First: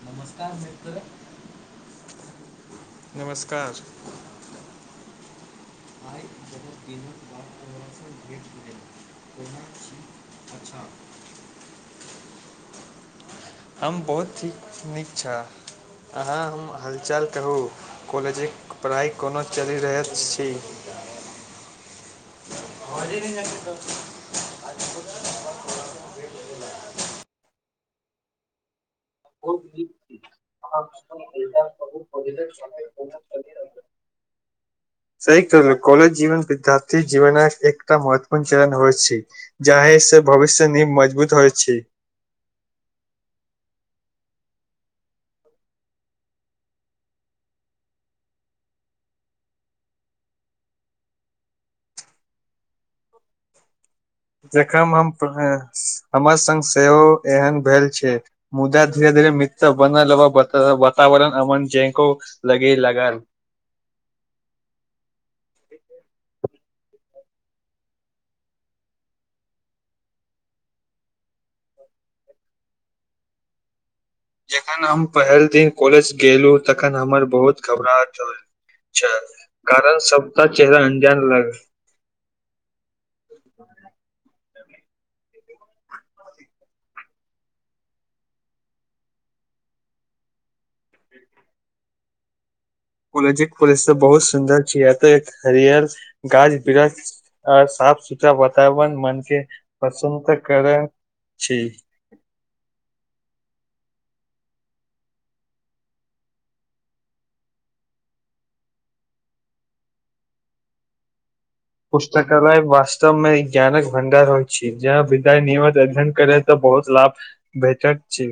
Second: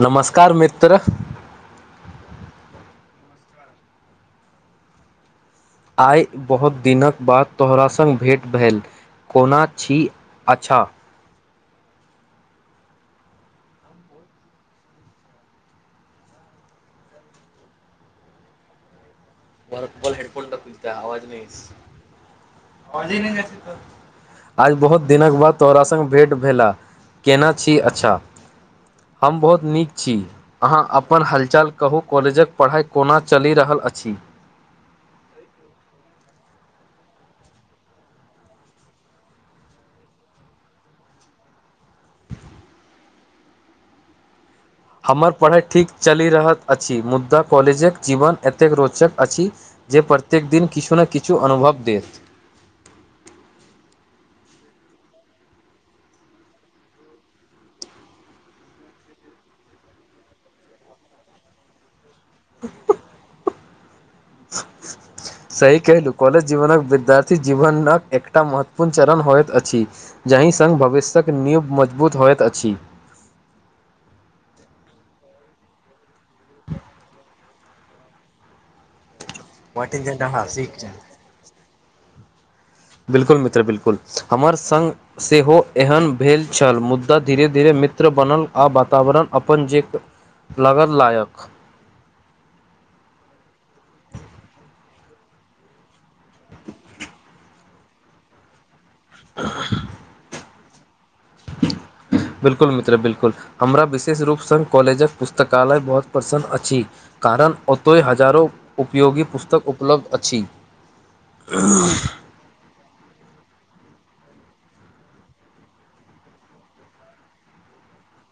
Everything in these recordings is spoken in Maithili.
नमस्कार मित्र! नमस्कार! आइ बहुत दिनक बाद तोहरा सङ्ग भेँट भेल। कोना छी, अच्छा? हम बहुत ही नीक छऽ अहाँ हम हाल-चाल कहू, कॉलेजक पढ़ाइ कोना- [unintelligible] [unintelligible] चलि [unintelligible] रहल छी आज बहुत दिनक बाद तोरा सङ्ग भेँट भेलए, केना छी? अच्छा- हम बहुत नीक छी। अहाँ अपन हालचाल कहू, कॉलेजक पढ़ाइ कोना चलि रहल अछि? सही कहलहुँ, कॉलेज जीवन- विद्यार्थी जीवन एकटा महत्वपूर्ण चलन होइ छै। जाहे से भविष्य नींव मजबूत होइ छै। हमर पढ़ाइ ठीक चलि रहल अछि मुदा कॉलेजक जीवन एतेक रोचक अछि- जे प्रत्येक दिन किछु ने किछु अनुभव देत। जखन हम हमर संग सेहो एहन भेल छै मुदा धीर-धीरे मित्र बन [unintelligible] वातावरण अमन जेको लगे लगल [unintelligible] सही कहलहुँ, कॉलेज जीवनक विद्यार्थी जीवनक एकटा महत्वपूर्ण चरण होइत अछि। जाहि संग भविष्यक नींव मजबूत होइत अछि। जखन हम पहिल दिन कॉलेज गेलु तखन हमर बहुत घबराहट रहए कारण सबटा चेहरा अंजान लागए बिल्कुल मित्र बिल्कुल, हमर संग सेहो एहन भेल छल मुदा धीरे-धीरे मित्र बनल आ वातावरण अपन जे- लगल लायक। कॉलेज पैलस तॅं बहुत सुन्दर छै एतय [unintelligible] [unintelligible] आ साफ सुथरा वातावरण मनके प्रसन्नता करऽ छी बिल्कुल मित्र बिल्कुल हमरा विशेष रूपसँ कॉलेजक पुस्तकालय बहुत पसन्द अछि। कारण ओतय हजारो उपयोगी पुस्तक उपलब्ध अछि। पुस्तक -कालय वास्तवमे ज्ञानक भंडार होइत अछि जहाॅं विद्यार्थी नियमित अध्ययन करए तॅं बहुत लाभ- भेटैत छै।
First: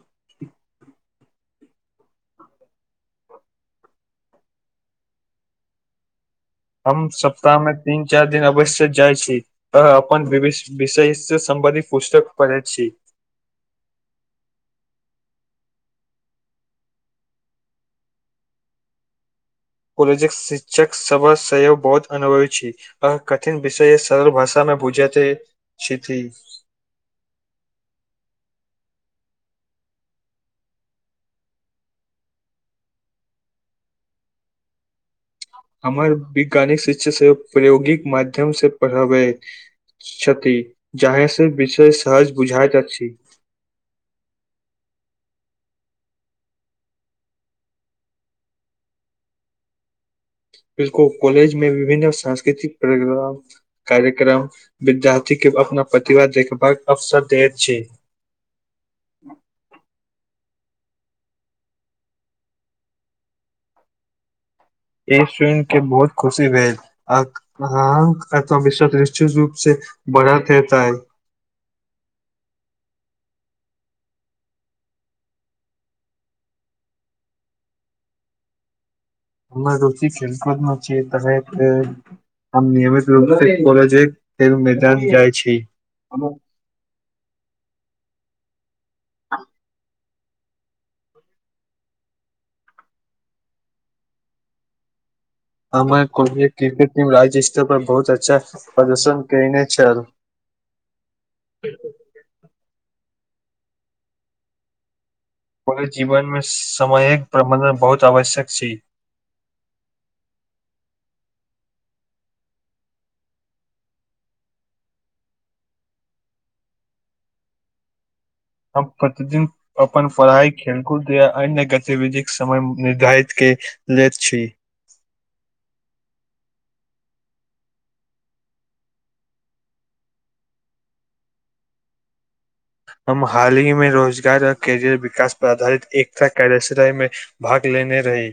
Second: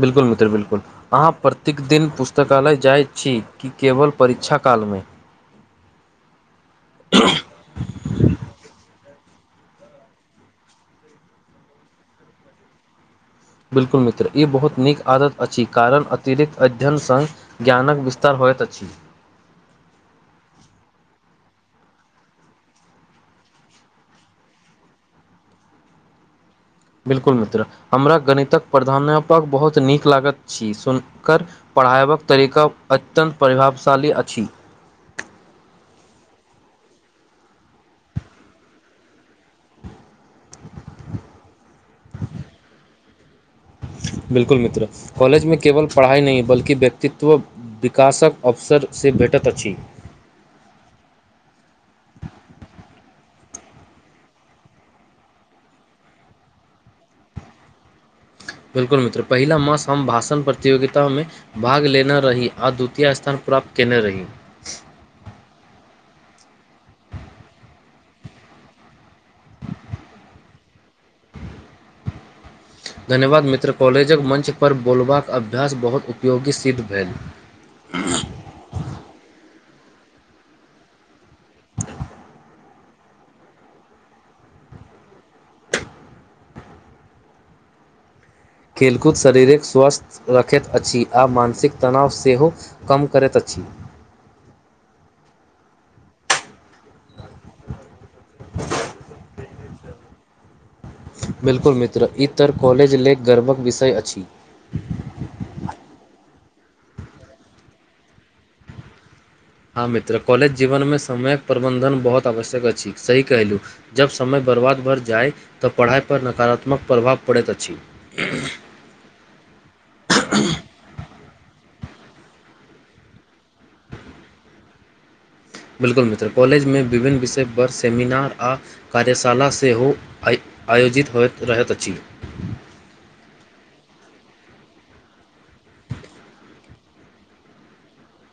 बिल्कल मित्र बिल्कुल। अहाँ प्रत्येक दिन पुस्तकालय जाइत छी की केवल परीक्षा कालमे? हम सप्ताहमे तीन-चारि दिन अवश्य जाइत छी। तॅं अपन विषयसँ संबंधित पुस्तक पढ़ै छी। बिल्कुल मित्र ई बहुत नीक आदत अछि कारण अतिरिक्त अध्ययनसँ ज्ञानक विस्तार होइत अछि। काॅलेजक शिक्षक सभ सेहो बहुत अनुभवी छै। आ कठिन विषय सरल भाषामे बुझा दैत छथि। बिल्कुल मित्र, हमरा गणितक प्रधानाध्यापक बहुत नीक लागत अछि हुनकर- पढ़ायबाक तरीका अत्यन्त प्रभावशाली अछि। हमर वैज्ञानिक शिक्षा सेहो प्रायोगिक माध्यम से पढ़बै छथि जाहि सँ विसेस सहज बुझाइत अछि बिलकुल मित्र कॉलेज मे केवल पढ़ाई नहि बल्कि व्यक्तित्व विकासक अवसर से भेटैत अछि बिलकु कॉलेज मे विभिन्न सांस्कृतिक प्रोग्राम कार्यक्रम विद्यार्थी केँ अपना प्रतिभा देखबाक अवसर देैत छै बिल्कुल मित्र पहिला मास हम भाषण प्रतियोगितामे भाग लेने रही आ द्वितीय स्थान प्राप्त कयने रही ई सुझन केँ बहुत खुशी भेल आ हँ अथवश्व निश्चित रूप से बढ़त हेतै [inaudible] धन्यवाद मित्र कॉलेजक मंचपर बोलबाक अभ्यास बहुत उपयोगी सिद्ध भेल हमम रोचि खेल कूदमे छियै रहैत होइ हम नियमित रूप से कॉलेजेक खेल मैदान जाइ छी। खेलकूद शरीरक स्वास्थ रखैत अछि आ मानसिक तनाव सेहो कम करैत अछि हमर कोइ भि क्रिकेट टीम राज्य स्तर पर बहुत अच्छा प्रदर्शन कयने छल बिल्कुल मित्र ई तऽ कॉलेज लेल गर्वक विषय अछि ओेय जीवन मे समयक प्रबंधन बहुत आवश्यक छी हँ मित्र कॉलेज जीवनमे समयक प्रबन्धन बहुत आवश्यक अछि सही कहलहुँ जब समय बर्बाद बढ़ जाय तऽ पढ़ाई पर नकारात्मक प्रभाव पड़ैत अछि आब कते दिन अपन पढ़ाई खेलकूद या अन्य गतिविधिक समय निर्धारित कैय लैत छी बिल्कुल मित्र कॉलेजमे विभिन्न विषयपर सेमिनार आ कार्यशाला सेहो आय आयोजित होइत रहैत अछि हम हालहि मे रोजगार आओर कैरियर विकास पर आधारित एकटा कार्यशराय मे भाग लेने रही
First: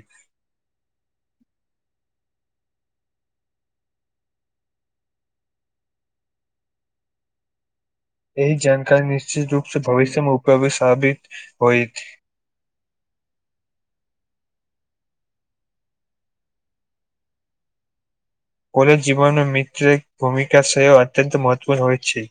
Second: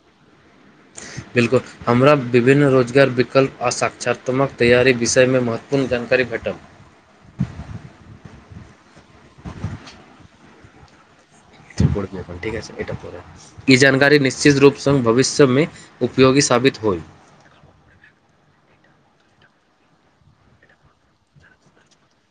बिल्कुल हमरा विभिन्न रोजगार विकल्प आ साक्षात्मक तैयारी विषयमे महत्वपूर्ण जानकारी भेटल एहि जानकारी निश्चित रूप सँ भविष्य मे उपयोगी साबित [inaudible] होइ ई जानकारी निश्चित रूपसँ भविष्यमे उपयोगी साबित होइ कॉलेज जीवनो मे मित्रक भूमिका सेहो अत्यंत महत्वपूर्ण होइत छै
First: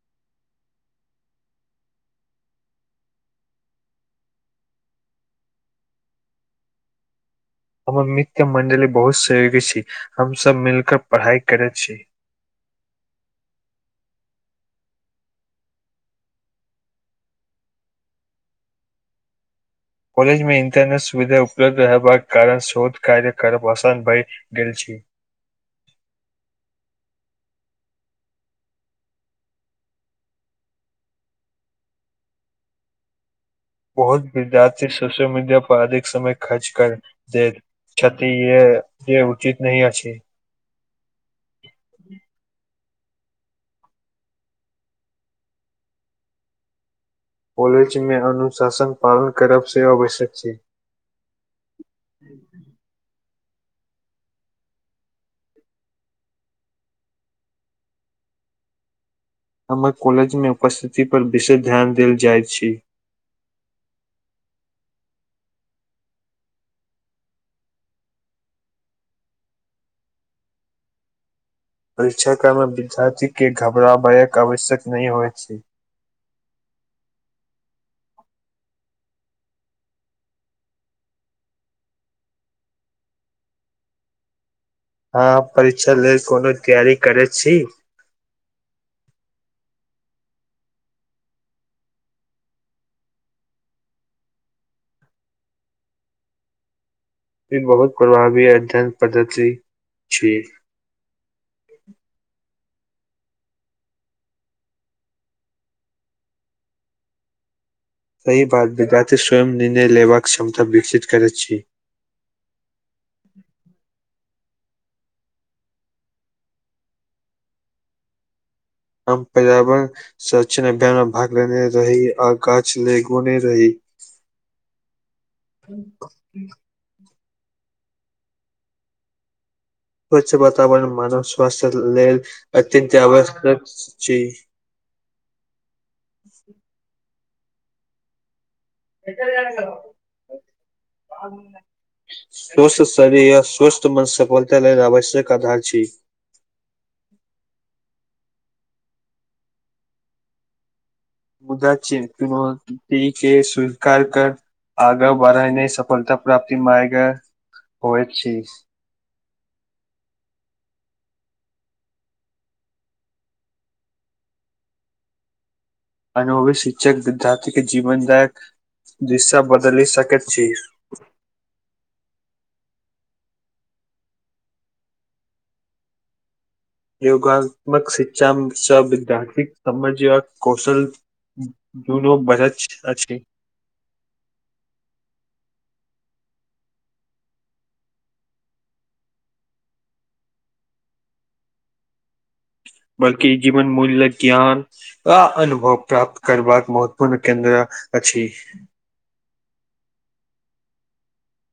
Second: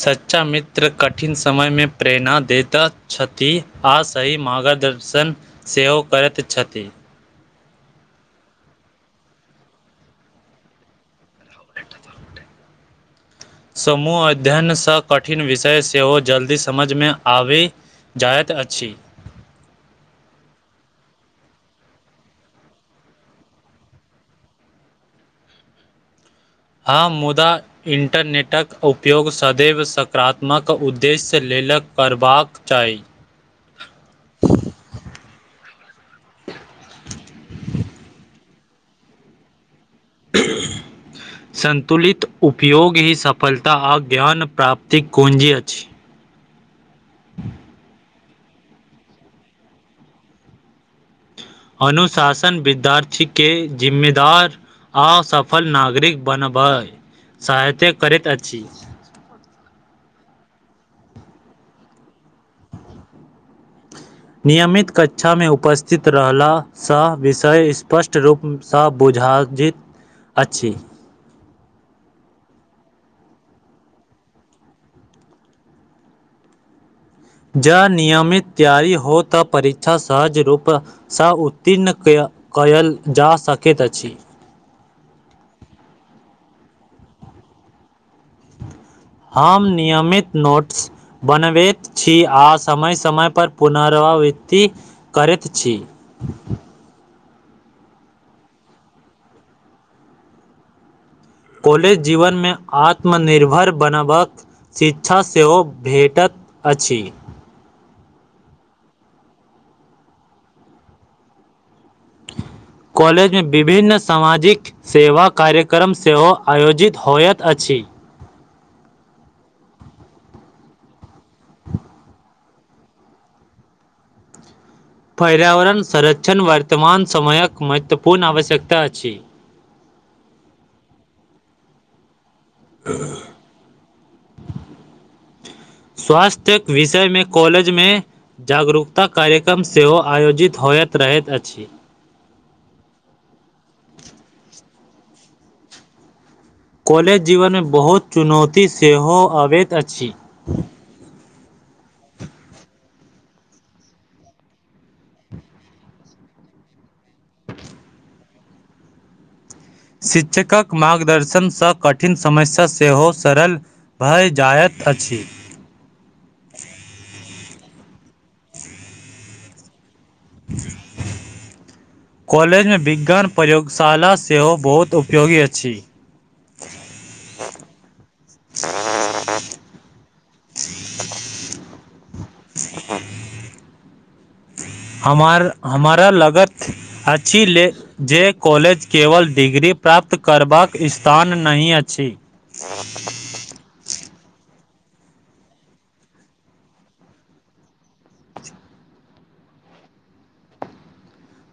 सच्चा मित्र कठिन समयमे प्रेरणा दैत छथि आ सही मार्गद सन सेहो करैत छथि हमर मित्र मंडली बहुत सहयोगी छी हम सब मिलक पढ़ाई करे छी समूह अध्ययनसँ कठिन विषय सेहो जल्दी समझमे आबी जायत अछि कॉलज मे इंटरनेट सुविधा उपलब्ध रहबाक कारण शोध कार्य करब असान भैय गेल छी हँ मुदा इन्टरनेटक उपयोग सदैव सकारात्मक उद्देश्य लेलक करबाक चाही बहुत विद्यार्थी सोशल मीडिया पर अधिक समय खर्च कर दै छथि ये जे उचित नही अछि [inaudible] सन्तुलित उपयोग ही सफलता आ ज्ञान प्राप्तिक कूञजी अछि। कॉलेज मे अनुशासन पालन करब से आवश्यक छै। अनुशासन विद्यार्थी के जिम्मेदार। हँ आ सफल नागरिक बनबै सहायते करैत अछि। हमर कॉलेज मे उपस्थिति पर विशेष ध्यान देल जाइत छी नियमित कक्षामे उपस्थित रहलासँ विषय स्पष्ट रूप सँ बुझाइजित अछि परीक्षा क्रम मे विद्यार्थी के घबराबयक आवश्यक नहि होइत ज नियमित तैयार हो तऽ परीक्षा सहज रूप। सँ उत्तीर्ण कय कयल जा सकैत अछि। अहाँ परीक्षा लेल कोनो तैयारी करे छी। हम नियमित नोट्स। बनबैत छी आ समय समयपर पुनरावृत्ति करैत छी। ई बहुत प्रभावी अध्ययन पद्धति छी कॉलेज जीवन मे आत्मनिर्भर बनाबक शिक्षा सेहो भेटत अछि सही बात विद्यार्थी स्वयं निर्णय लेबाक क्षमता विकसित करैत छी कॉलेज मे विभिन्न सामाजिक सेवा कार्यक्रम सेहो आयोजित होइत अछि हम पर्यावरण संरक्षण अभियान मे भाग लेने रही आ गाछ लेगोने रही पर्यावरण संरक्षण वर्तमान समयक महत्वपूर्ण आवश्यकता अछि स्वच्छ वातावरण मानव स्वास्थ्य लेल अत्यंत आवश्यक छी स्वास्थ्य विषयमे कॉलेजमे जागरूक ता कार्यक्रम सेहो आयोजित होयत रहैत अछि स्वस्थ शरीर आ स्वस्थ मन सफलता लेल आवश्यक आधार छी कॉलेज जीवनमे बहुत चुनौती सेहो अबैत अछि मुदा चीर चुनौती के स्वीकार कर आगाँ बढ़इ ने सफलता प्राप्ति मे आगाँ होइत छी शिक्षकक मार्गदर्शनसँ कठिन समस्या सेहो सरल भए जायत अछि। अनुभवी शिक्षक विद्यार्थी के जीवनदायक दिशा बदलि सकैत छी [inaudible] कॉलेजमे विज्ञान प्रयोगशाला सेहो बहुत उपयोगी अछि योगात्मक शिक्षा सँ विद्यार्थिक समझ आ कौशल दुनू बढ़त अछी हमार हमारा लागत अछी ले जे कॉलेज केवल डिग्री प्राप्त करबाक स्थान नहि अछि बल्कि जीवन मूल्यक ज्ञान आ अनुभव प्राप्त करबाक महत्वूर्ण केन्द्र अछि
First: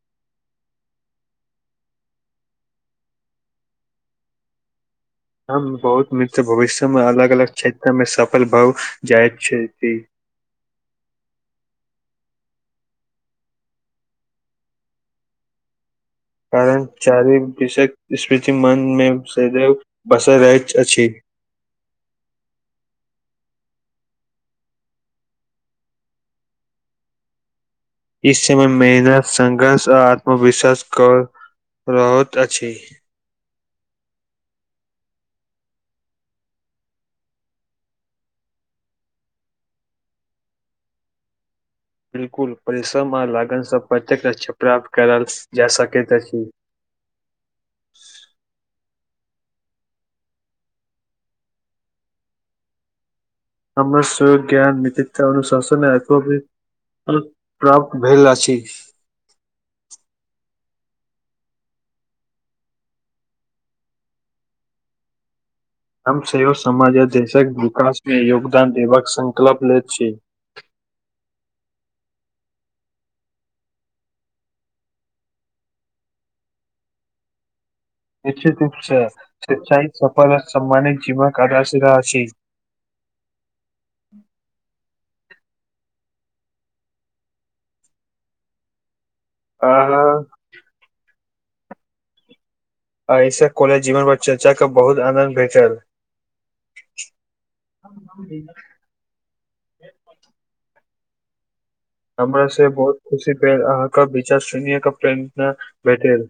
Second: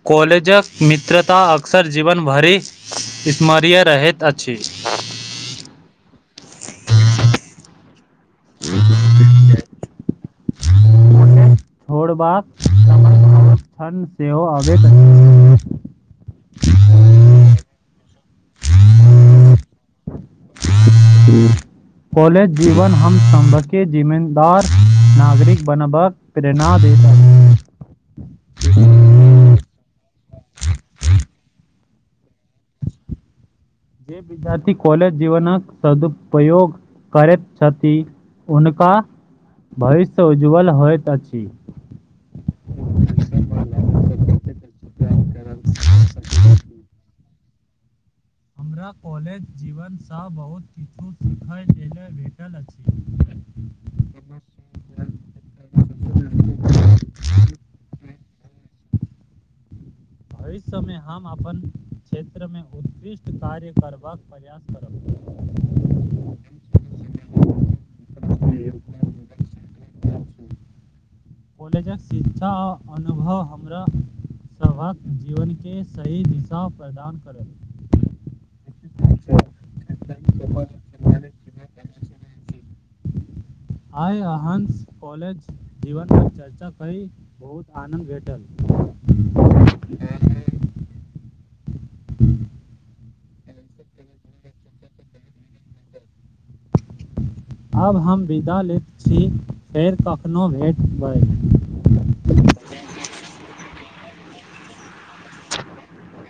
कॉलेजक मित्रता अक्सर जीवन भरि स्मरणीय रहैत अछि हम बहुत मित्र भविष्य मे अलग अलग क्षेत्र मे सफल भऽ जाइत छथि। छोड़बाक क्षण सेहो अबैत अछि। कारण चारिम विषयक स्मृति मन मे सदेव बसल रहैत अछि कॉलेज जीवन हम सभके जिम्मेदार नागरिक बनबाक प्रेरणा देत अछी ई समय मेहनत संघर्ष आ आत्मविश्वास कर रहत अछि जे विद्यार्थी कॉलज जीवनक सदुपयोग करैत छथि हुनका भविष्य उज्ज्वल होइत अछि बिल्कुल परिश्रम आ लागनसँ प्रत्येक लक्ष्य प्राप्त करायल जा सकैत अछि हमरा कॉलेज जीवनसँ बहुत किछु सीखय लेल भेटल अछि हमरा सभक ज्ञान नेतृत्व अनुशासन प्राप्त भेल अछि भविष्यमे हम अपन क्षेत्र मे उत्कृष्ट कार्य करबाक प्रयास करब हमम सेयो समाजे देशक विकास मे योगदान देबाक संकल्प लेत छी कॉलेजक शिक्षा आ अनुभव हमरा सभक जीवनके सही दिशा प्रदान करब निश्चित उ्च सफल सम्मानित जीवक आधशी रह अछि आइ अहाँ सँ कॉलेज जीवन के चर्चा करी बहुत आनन्द भेटल आहाँ एहिसे कॉलेज जीवन पर चर्चा को केँ बहुत आनद भेटल आब हम विदा लैत छी फेर कखनोहु भेटबै हमरा से बहुत खुशी भेल अहाँके विचार शेनिय क प्रेम भेटल